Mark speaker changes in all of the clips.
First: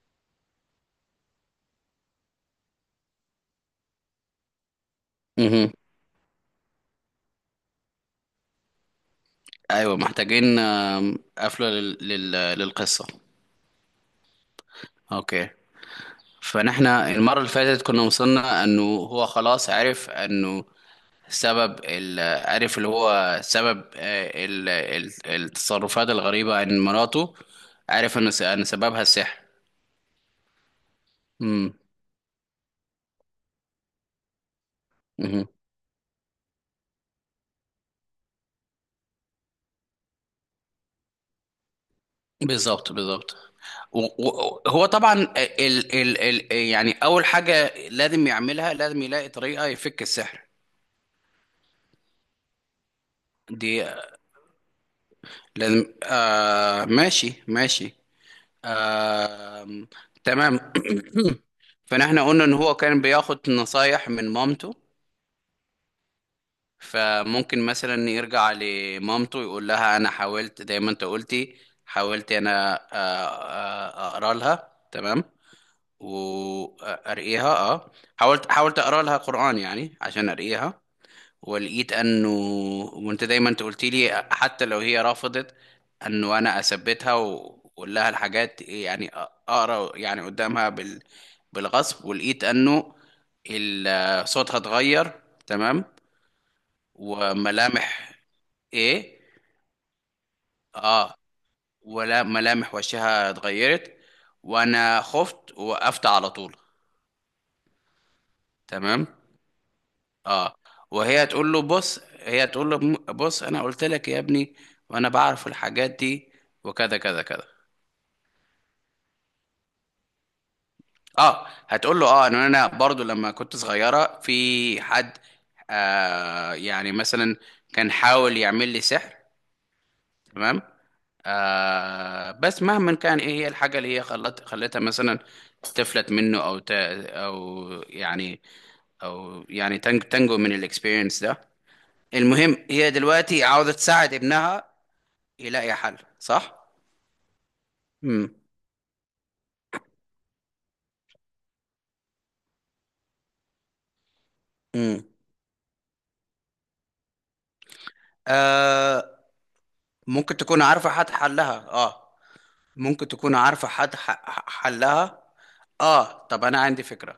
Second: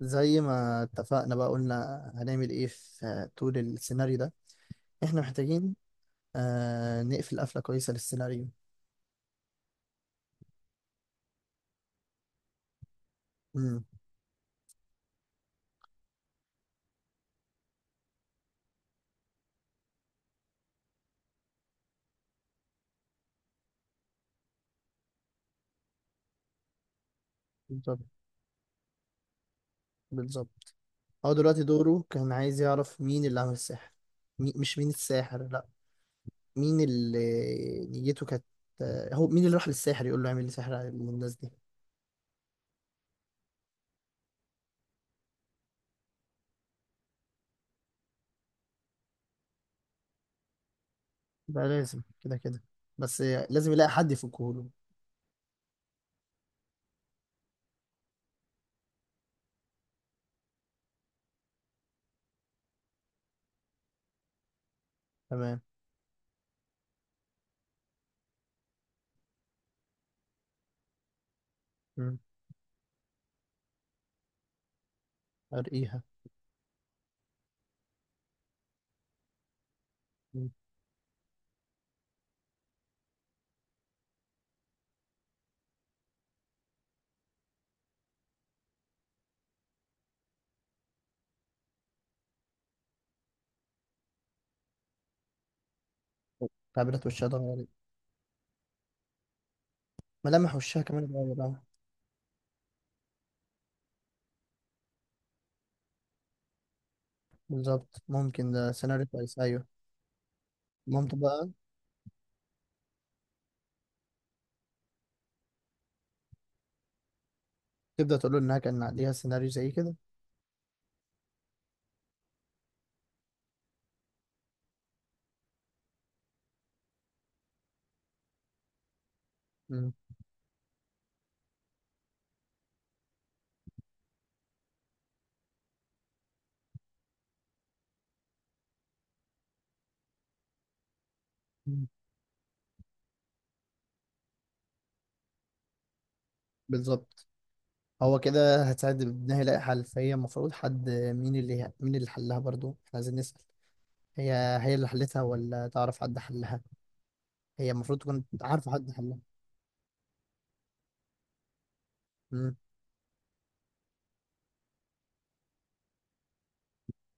Speaker 1: زي ما اتفقنا بقى قلنا هنعمل ايه في طول السيناريو ده. احنا
Speaker 2: مهم.
Speaker 1: محتاجين نقفل قفلة كويسة للسيناريو.
Speaker 2: ايوه محتاجين قفله للقصه.
Speaker 1: امم.
Speaker 2: اوكي. فنحن المره اللي فاتت كنا وصلنا انه هو خلاص عرف انه سبب عرف اللي هو سبب التصرفات الغريبه عن مراته.
Speaker 1: بالظبط،
Speaker 2: عرف ان سببها السحر.
Speaker 1: بالظبط. هو دلوقتي
Speaker 2: مم.
Speaker 1: دوره كان عايز يعرف مين اللي عمل السحر. مش مين
Speaker 2: مهم.
Speaker 1: الساحر، لا. مين اللي نيته كانت هو مين اللي راح للساحر يقول له اعمل لي سحر على الناس دي.
Speaker 2: بالظبط بالظبط. و- هو طبعا يعني اول حاجه لازم يعملها، لازم يلاقي طريقه يفك السحر.
Speaker 1: ده لازم كده كده. بس لازم
Speaker 2: دي
Speaker 1: يلاقي حد يفكه له.
Speaker 2: لازم، آه، ماشي ماشي، آه، تمام. فنحن قلنا ان هو كان بياخد نصايح من مامته،
Speaker 1: تمام.
Speaker 2: فممكن مثلا يرجع لمامته يقول لها: انا حاولت زي ما انت قلتي،
Speaker 1: امم.
Speaker 2: حاولت انا، اقرا لها. تمام.
Speaker 1: ارقيها.
Speaker 2: وارقيها، اه. حاولت اقرا لها قرآن يعني عشان
Speaker 1: مم.
Speaker 2: ارقيها. ولقيت انه، وانت دايما انت قلت لي حتى لو هي رفضت انه انا اثبتها واقول لها الحاجات، يعني اقرا يعني قدامها بالغصب، ولقيت انه صوتها اتغير. تمام.
Speaker 1: تعبيرات وشها اتغيرت.
Speaker 2: وملامح، ايه،
Speaker 1: ملامح وشها كمان
Speaker 2: اه،
Speaker 1: اتغيرت.
Speaker 2: ولا ملامح وشها اتغيرت، وانا خفت ووقفت على طول.
Speaker 1: بالظبط، ممكن ده سيناريو
Speaker 2: تمام.
Speaker 1: كويس، ايوه.
Speaker 2: اه.
Speaker 1: مامته
Speaker 2: وهي
Speaker 1: بقى
Speaker 2: تقول له بص، هي تقول له بص، انا قلت لك يا ابني وانا بعرف الحاجات دي، وكذا كذا كذا.
Speaker 1: تبدأ تقول له انها كان عليها سيناريو زي كده.
Speaker 2: اه، هتقول له اه ان انا برضو لما كنت صغيرة في حد، يعني مثلا كان حاول يعمل لي سحر.
Speaker 1: مم.
Speaker 2: تمام. آه، بس مهما كان ايه هي الحاجة اللي هي خلت خلتها مثلا تفلت منه، او يعني، او يعني تنجو من الاكسبيرينس ده.
Speaker 1: مم.
Speaker 2: المهم هي دلوقتي عاوزة تساعد ابنها يلاقي حل، صح.
Speaker 1: بالظبط. هو
Speaker 2: امم.
Speaker 1: كده هتساعد ابنها يلاقي حل، فهي المفروض حد، مين اللي حلها، برضو احنا عايزين نسأل. هي هي اللي
Speaker 2: امم.
Speaker 1: حلتها ولا تعرف حد حلها؟ هي المفروض تكون عارفة حد
Speaker 2: آه،
Speaker 1: حلها.
Speaker 2: ممكن تكون عارفة حد حلها، اه،
Speaker 1: مم.
Speaker 2: ممكن تكون عارفة حد حلها. اه، طب انا عندي فكرة.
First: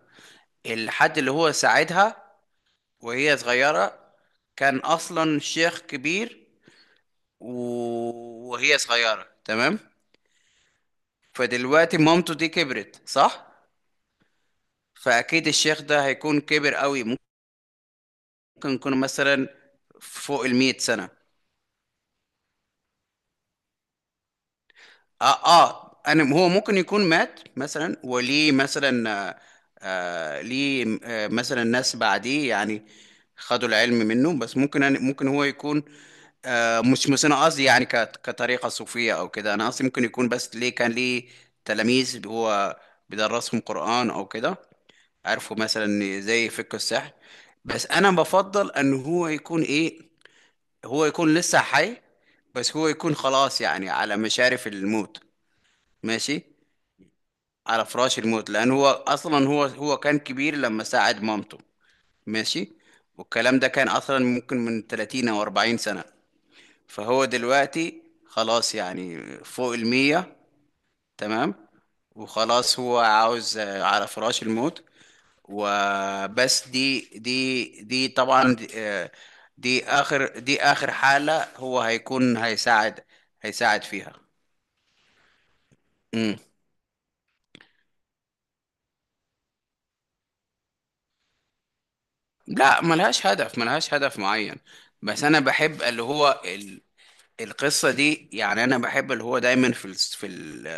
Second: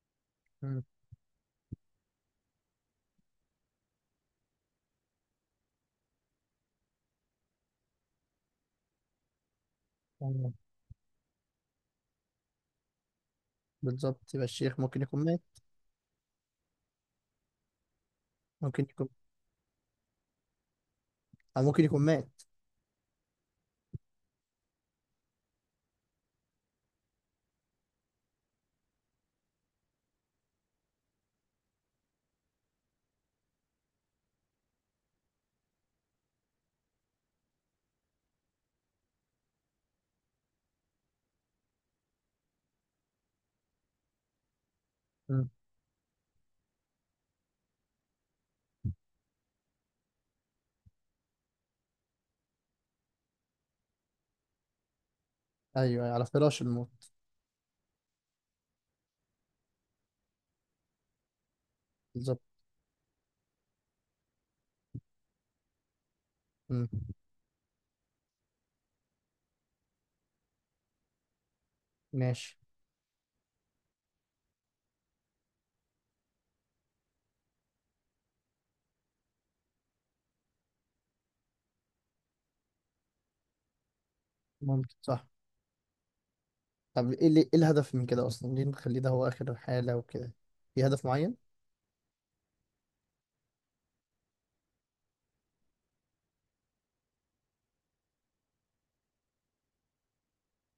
Speaker 1: مم.
Speaker 2: الحد اللي هو ساعدها وهي صغيرة كان اصلا شيخ كبير، وهي صغيرة. تمام.
Speaker 1: أيوة.
Speaker 2: فدلوقتي مامته دي كبرت، صح،
Speaker 1: بالظبط، يبقى الشيخ ممكن يكون مات.
Speaker 2: فاكيد الشيخ ده هيكون كبر قوي، ممكن
Speaker 1: ممكن
Speaker 2: يكون
Speaker 1: يكون،
Speaker 2: مثلا فوق 100 سنة.
Speaker 1: او ممكن يكون مات.
Speaker 2: اه اه، انا هو ممكن يكون مات مثلا، وليه مثلا، ليه، مثلا ناس بعديه يعني خدوا العلم منه. بس ممكن، أنا ممكن هو يكون، مش انا قصدي يعني كطريقة صوفية او كده، انا قصدي ممكن يكون، بس ليه كان ليه تلاميذ هو بيدرسهم قرآن او كده،
Speaker 1: مم.
Speaker 2: عارفوا مثلا زي فقه السحر. بس انا بفضل ان هو يكون ايه، هو يكون لسه حي، بس هو يكون خلاص يعني على مشارف الموت.
Speaker 1: ايوه، على
Speaker 2: ماشي،
Speaker 1: فراش الموت.
Speaker 2: على فراش الموت، لان هو اصلا، هو كان كبير لما ساعد مامته.
Speaker 1: بالظبط.
Speaker 2: ماشي. والكلام ده كان اصلا ممكن من 30 او 40 سنة،
Speaker 1: مم.
Speaker 2: فهو دلوقتي خلاص يعني فوق 100. تمام.
Speaker 1: ماشي.
Speaker 2: وخلاص هو عاوز، آه، على فراش الموت. وبس، دي طبعا، دي اخر، دي اخر حالة هو هيكون هيساعد، هيساعد فيها.
Speaker 1: ممكن، صح. طب ايه الهدف من كده اصلا؟ ليه نخليه ده هو اخر حالة وكده؟ في هدف معين؟
Speaker 2: لا، ملهاش هدف، ملهاش هدف معين، بس انا بحب اللي هو القصة دي. يعني انا بحب اللي هو دايما في ال... في ال...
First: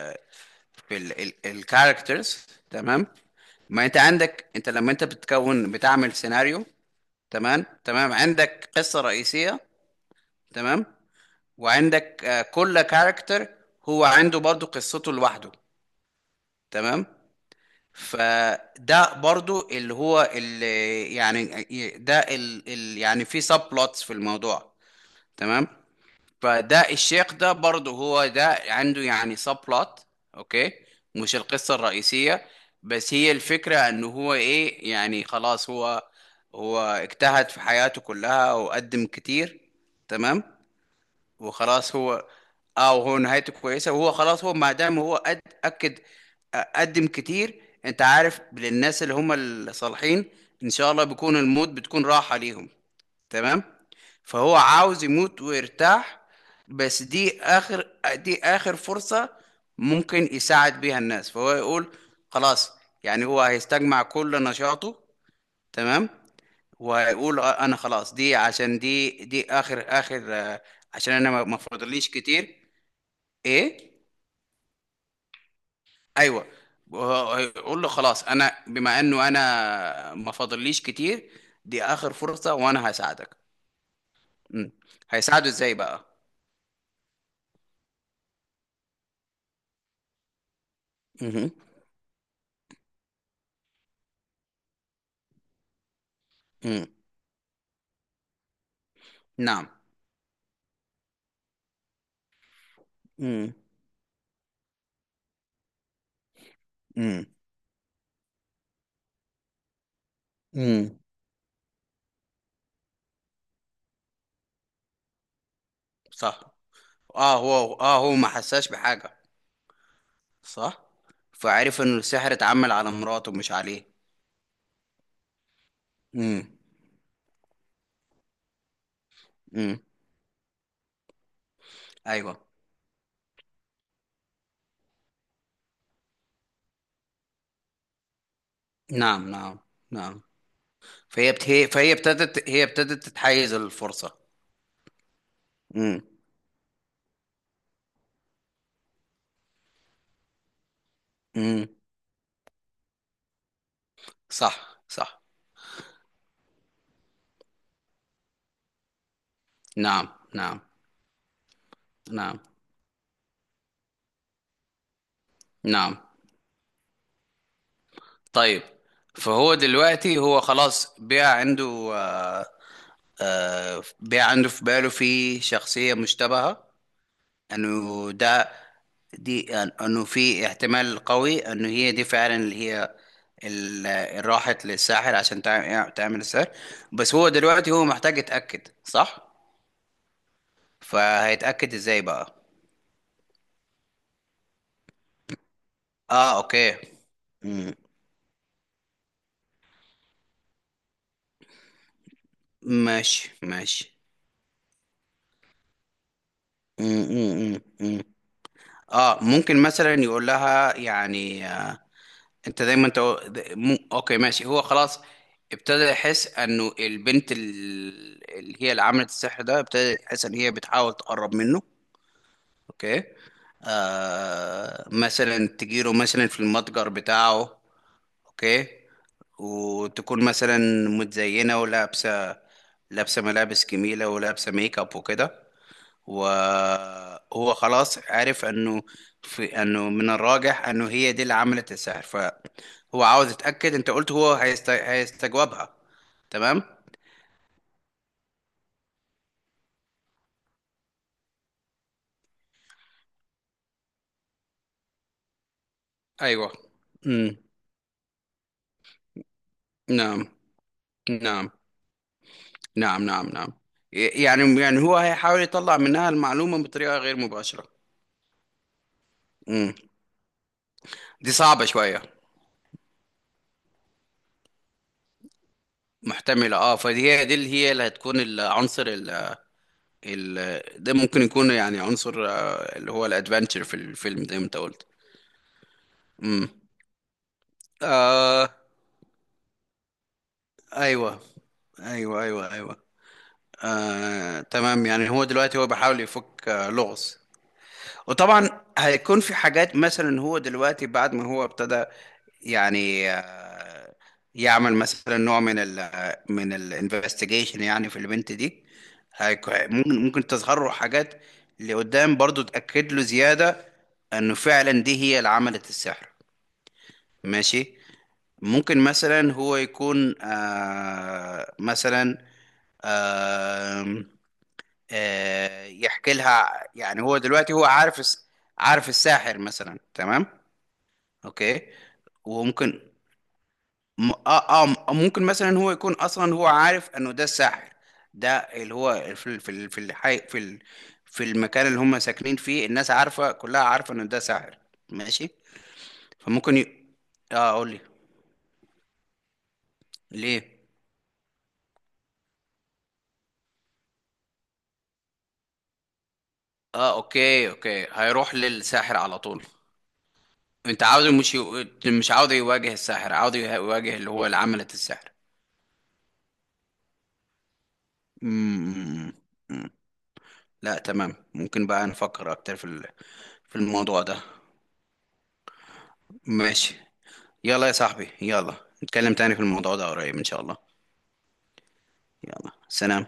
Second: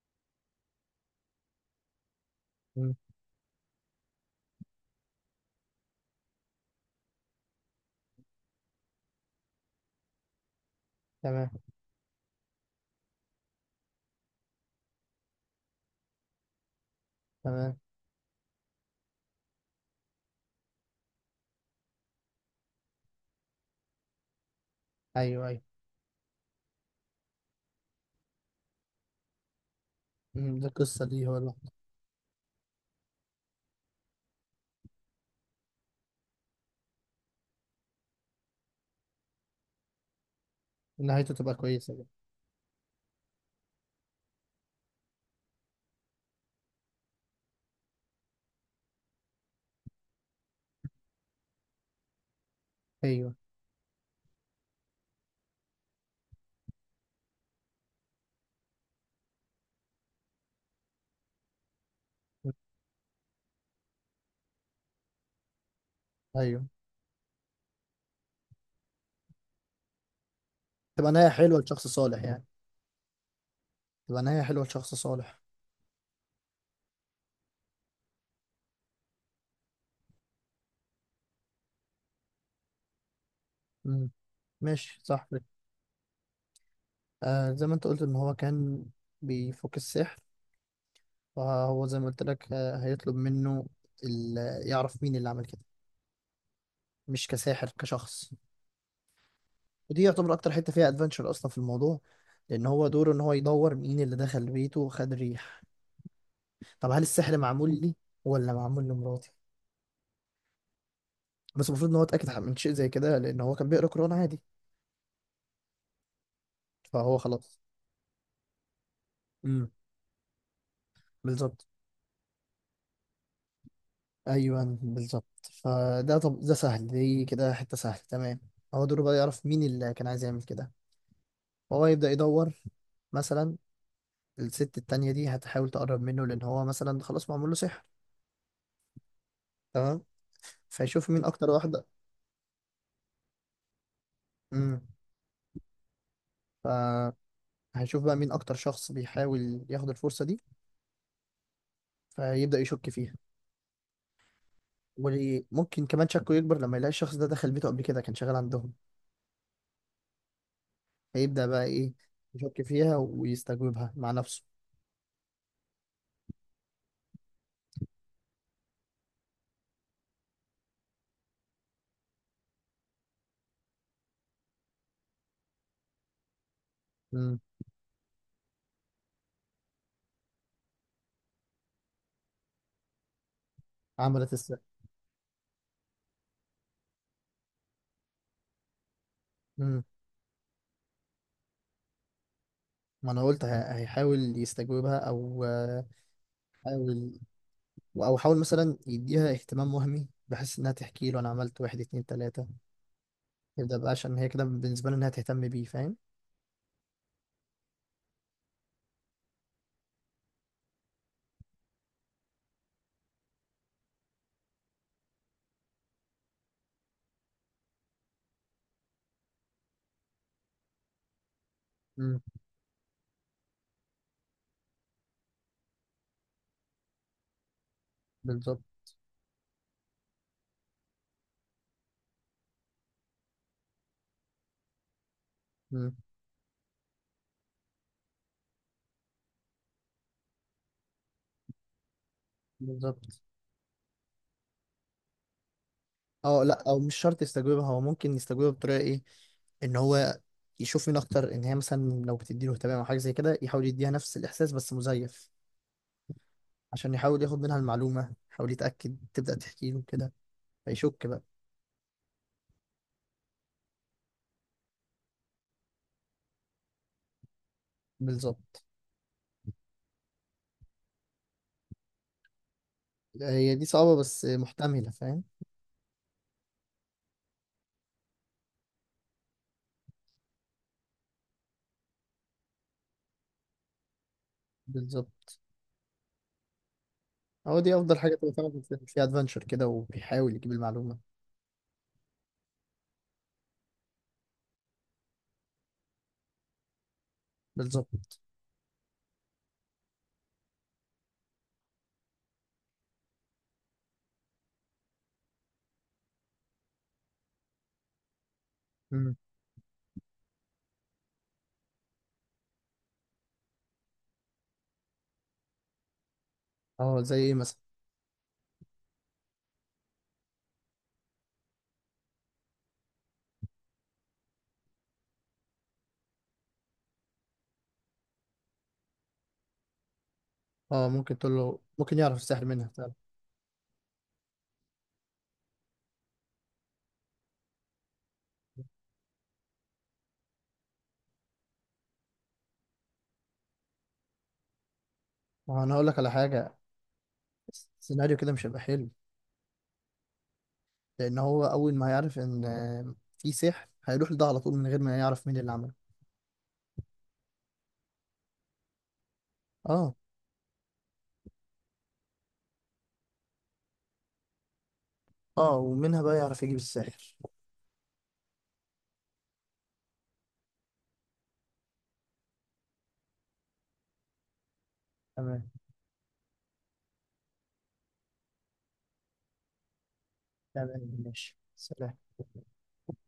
Speaker 2: في ال... ال... الكاركترز.
Speaker 1: مم.
Speaker 2: تمام. ما انت عندك، انت لما انت بتكون بتعمل سيناريو، تمام تمام، عندك قصة رئيسية، تمام،
Speaker 1: تمام،
Speaker 2: وعندك، كل كاركتر هو عنده برضو قصته لوحده. تمام.
Speaker 1: تمام.
Speaker 2: فده برضو اللي هو اللي يعني، ده ال يعني، في سب بلوتس في الموضوع.
Speaker 1: ايوه، ايوه.
Speaker 2: تمام. فده الشيخ ده برضو، هو ده عنده يعني سب بلوت.
Speaker 1: مم. ده
Speaker 2: اوكي،
Speaker 1: القصة دي
Speaker 2: مش القصة الرئيسية، بس هي الفكرة ان هو ايه يعني، خلاص هو، هو اجتهد في حياته كلها وقدم كتير. تمام.
Speaker 1: نهايته تبقى كويسة
Speaker 2: وخلاص
Speaker 1: بقى.
Speaker 2: هو، اه، وهو نهايته كويسه، وهو خلاص هو ما دام هو اكد، قدم كتير، انت عارف، للناس اللي هم الصالحين ان شاء الله بيكون الموت بتكون راحه ليهم.
Speaker 1: ايوه.
Speaker 2: تمام. فهو عاوز يموت ويرتاح، بس دي اخر، دي اخر فرصة ممكن يساعد بيها الناس، فهو يقول
Speaker 1: مم.
Speaker 2: خلاص. يعني هو هيستجمع كل نشاطه. تمام.
Speaker 1: ايوه.
Speaker 2: ويقول، انا خلاص، دي عشان دي اخر اخر،
Speaker 1: تبقى
Speaker 2: عشان
Speaker 1: نهاية
Speaker 2: انا ما
Speaker 1: حلوة لشخص
Speaker 2: فاضليش
Speaker 1: صالح يعني.
Speaker 2: كتير. ايه.
Speaker 1: تبقى نهاية حلوة لشخص صالح.
Speaker 2: ايوه. يقول له: خلاص، انا بما انه انا ما فاضليش كتير، دي اخر فرصة، وانا هساعدك.
Speaker 1: مم.
Speaker 2: مم.
Speaker 1: ماشي، صح.
Speaker 2: هيساعده ازاي بقى؟
Speaker 1: زي ما انت قلت ان هو كان بيفك السحر.
Speaker 2: مهم.
Speaker 1: فهو زي ما قلت لك، هيطلب منه ال- يعرف مين اللي عمل كده.
Speaker 2: مم.
Speaker 1: مش كساحر، كشخص.
Speaker 2: نعم.
Speaker 1: ودي يعتبر اكتر حته فيها ادفنتشر اصلا في الموضوع، لان هو دوره ان هو
Speaker 2: مم.
Speaker 1: يدور مين اللي دخل بيته وخد ريح. طب هل
Speaker 2: مم.
Speaker 1: السحر معمول لي ولا معمول لمراتي؟
Speaker 2: مم.
Speaker 1: بس المفروض ان هو اتاكد من شيء زي كده، لان هو كان بيقرا قران عادي.
Speaker 2: صح.
Speaker 1: فهو
Speaker 2: اه،
Speaker 1: خلاص.
Speaker 2: هو اه، هو ما حساش بحاجة.
Speaker 1: امم.
Speaker 2: صح.
Speaker 1: بالظبط.
Speaker 2: فعرف ان السحر اتعمل على مراته مش عليه.
Speaker 1: ايوه، بالظبط. طب
Speaker 2: امم.
Speaker 1: ده سهل، دي كده حته سهله، تمام. هو دوره بقى يعرف مين
Speaker 2: امم.
Speaker 1: اللي كان عايز يعمل كده. فهو يبدا
Speaker 2: ايوه.
Speaker 1: يدور، مثلا. الست التانية دي هتحاول تقرب منه، لان هو مثلا خلاص معمول له سحر.
Speaker 2: نعم نعم
Speaker 1: تمام.
Speaker 2: نعم.
Speaker 1: فيشوف مين اكتر واحده.
Speaker 2: فهي ابتدت، هي ابتدت تتحيز الفرصة.
Speaker 1: امم.
Speaker 2: امم.
Speaker 1: ف هنشوف بقى مين اكتر شخص بيحاول ياخد الفرصه دي.
Speaker 2: امم.
Speaker 1: فيبدا يشك فيها.
Speaker 2: صح صح.
Speaker 1: وممكن كمان شكه يكبر لما يلاقي الشخص ده دخل بيته قبل كده، كان شغال عندهم.
Speaker 2: نعم. نعم
Speaker 1: هيبدا بقى ايه،
Speaker 2: نعم
Speaker 1: يشك فيها ويستجوبها مع نفسه.
Speaker 2: نعم. طيب. فهو دلوقتي هو خلاص بقى عنده، آه بقى عنده في باله، في شخصية مشتبهة
Speaker 1: امم.
Speaker 2: انه ده، انه في احتمال قوي انه هي دي فعلا اللي هي اللي
Speaker 1: عملت السر.
Speaker 2: راحت للساحر عشان تعمل السحر. بس هو دلوقتي هو محتاج يتأكد، صح.
Speaker 1: امم.
Speaker 2: فهيتأكد ازاي بقى؟
Speaker 1: ما انا قلت، هيحاول يستجوبها او
Speaker 2: اه، اوكي.
Speaker 1: حاول.
Speaker 2: مم.
Speaker 1: او حاول مثلا يديها اهتمام وهمي بحيث انها تحكي له، انا عملت واحد اتنين تلاته.
Speaker 2: ماشي
Speaker 1: يبدا بقى
Speaker 2: ماشي.
Speaker 1: عشان هي كده بالنسبه له انها تهتم بيه، فاهم.
Speaker 2: مم، مم، مم، مم. اه، ممكن مثلا يقول لها يعني، انت دايما انت اوكي ماشي، هو خلاص ابتدى يحس انه البنت اللي هي اللي عملت السحر ده، ابتدى يحس ان هي بتحاول تقرب منه.
Speaker 1: امم.
Speaker 2: اوكي. آه، مثلا تجيله مثلا في المتجر بتاعه.
Speaker 1: بالظبط.
Speaker 2: اوكي. وتكون مثلا متزينة ولابسة، لابسة ملابس جميلة ولابسة ميك اب وكده.
Speaker 1: امم.
Speaker 2: وهو خلاص عرف انه في، انه من الراجح انه هي دي اللي عملت السحر، فهو
Speaker 1: بالظبط.
Speaker 2: عاوز يتأكد. انت قلت هو هيستجوبها.
Speaker 1: اه، لا،
Speaker 2: تمام.
Speaker 1: او مش شرط يستجوبها. هو ممكن يستجوبها بطريقه ايه، ان هو يشوف مين اكتر، ان هي مثلا لو بتديله اهتمام او حاجه زي كده، يحاول يديها نفس الاحساس بس مزيف،
Speaker 2: ايوه.
Speaker 1: عشان يحاول
Speaker 2: امم.
Speaker 1: ياخد منها المعلومه، يحاول يتاكد، تبدا تحكي له كده،
Speaker 2: نعم.
Speaker 1: فيشك بقى.
Speaker 2: نعم نعم نعم نعم. يعني، يعني هو هيحاول يطلع منها المعلومة بطريقة غير مباشرة.
Speaker 1: بالظبط.
Speaker 2: امم. دي صعبة شوية.
Speaker 1: هي دي صعبه بس محتمله، فاهم.
Speaker 2: محتملة، اه. فدي، هي دي اللي هي اللي هتكون العنصر ده، ممكن يكون يعني عنصر، اللي هو الادفنتشر في الفيلم زي ما انت قلت.
Speaker 1: بالظبط.
Speaker 2: امم.
Speaker 1: هو دي افضل حاجه تبقى فعلا
Speaker 2: آه.
Speaker 1: في الفيلم فيها ادفنتشر كده، وبيحاول يجيب المعلومه.
Speaker 2: ايوه ايوه ايوه ايوه. آه تمام، يعني هو دلوقتي هو بيحاول يفك، آه، لغز.
Speaker 1: بالظبط.
Speaker 2: وطبعا هيكون في حاجات. مثلا هو دلوقتي بعد ما هو ابتدى يعني، يعمل مثلا نوع من ال آه، من الانفستيجيشن يعني في البنت دي،
Speaker 1: امم.
Speaker 2: ممكن، ممكن تظهر له حاجات لقدام برضو تأكد له زيادة انه فعلا دي هي اللي عملت السحر.
Speaker 1: اه، زي ايه مثلا؟
Speaker 2: ماشي. ممكن مثلا هو يكون، مثلا، آه يحكي لها. يعني هو دلوقتي هو عارف عارف الساحر مثلا. تمام.
Speaker 1: اه، ممكن تقول له
Speaker 2: اوكي.
Speaker 1: ممكن يعرف السحر منها فعلا.
Speaker 2: وممكن، ممكن مثلا هو يكون اصلا هو عارف انه ده الساحر، ده اللي هو في في الحي، في في المكان اللي هم ساكنين فيه، الناس عارفة، كلها عارفة انه ده ساحر. ماشي.
Speaker 1: ما هو انا هقول لك على حاجه.
Speaker 2: فممكن ي... اه قول لي.
Speaker 1: السيناريو كده مش هيبقى حلو.
Speaker 2: ليه؟
Speaker 1: لان هو اول ما يعرف ان في سحر، هيروح لده على طول من غير ما يعرف مين اللي عمله.
Speaker 2: اه اوكي، اوكي، هيروح للساحر على طول.
Speaker 1: اه،
Speaker 2: انت عاوز، مش عاوز يواجه الساحر، عاوز يواجه اللي هو اللي عملت السحر.
Speaker 1: اه، ومنها بقى يعرف يجيب الساحر.
Speaker 2: مم. مم. لا تمام، ممكن بقى نفكر اكتر في في الموضوع ده.
Speaker 1: تمام.
Speaker 2: ماشي. يلا يا صاحبي، يلا، نتكلم تاني في الموضوع ده قريب ان شاء الله.
Speaker 1: تمام، ماشي، سلام.
Speaker 2: يلا سلام.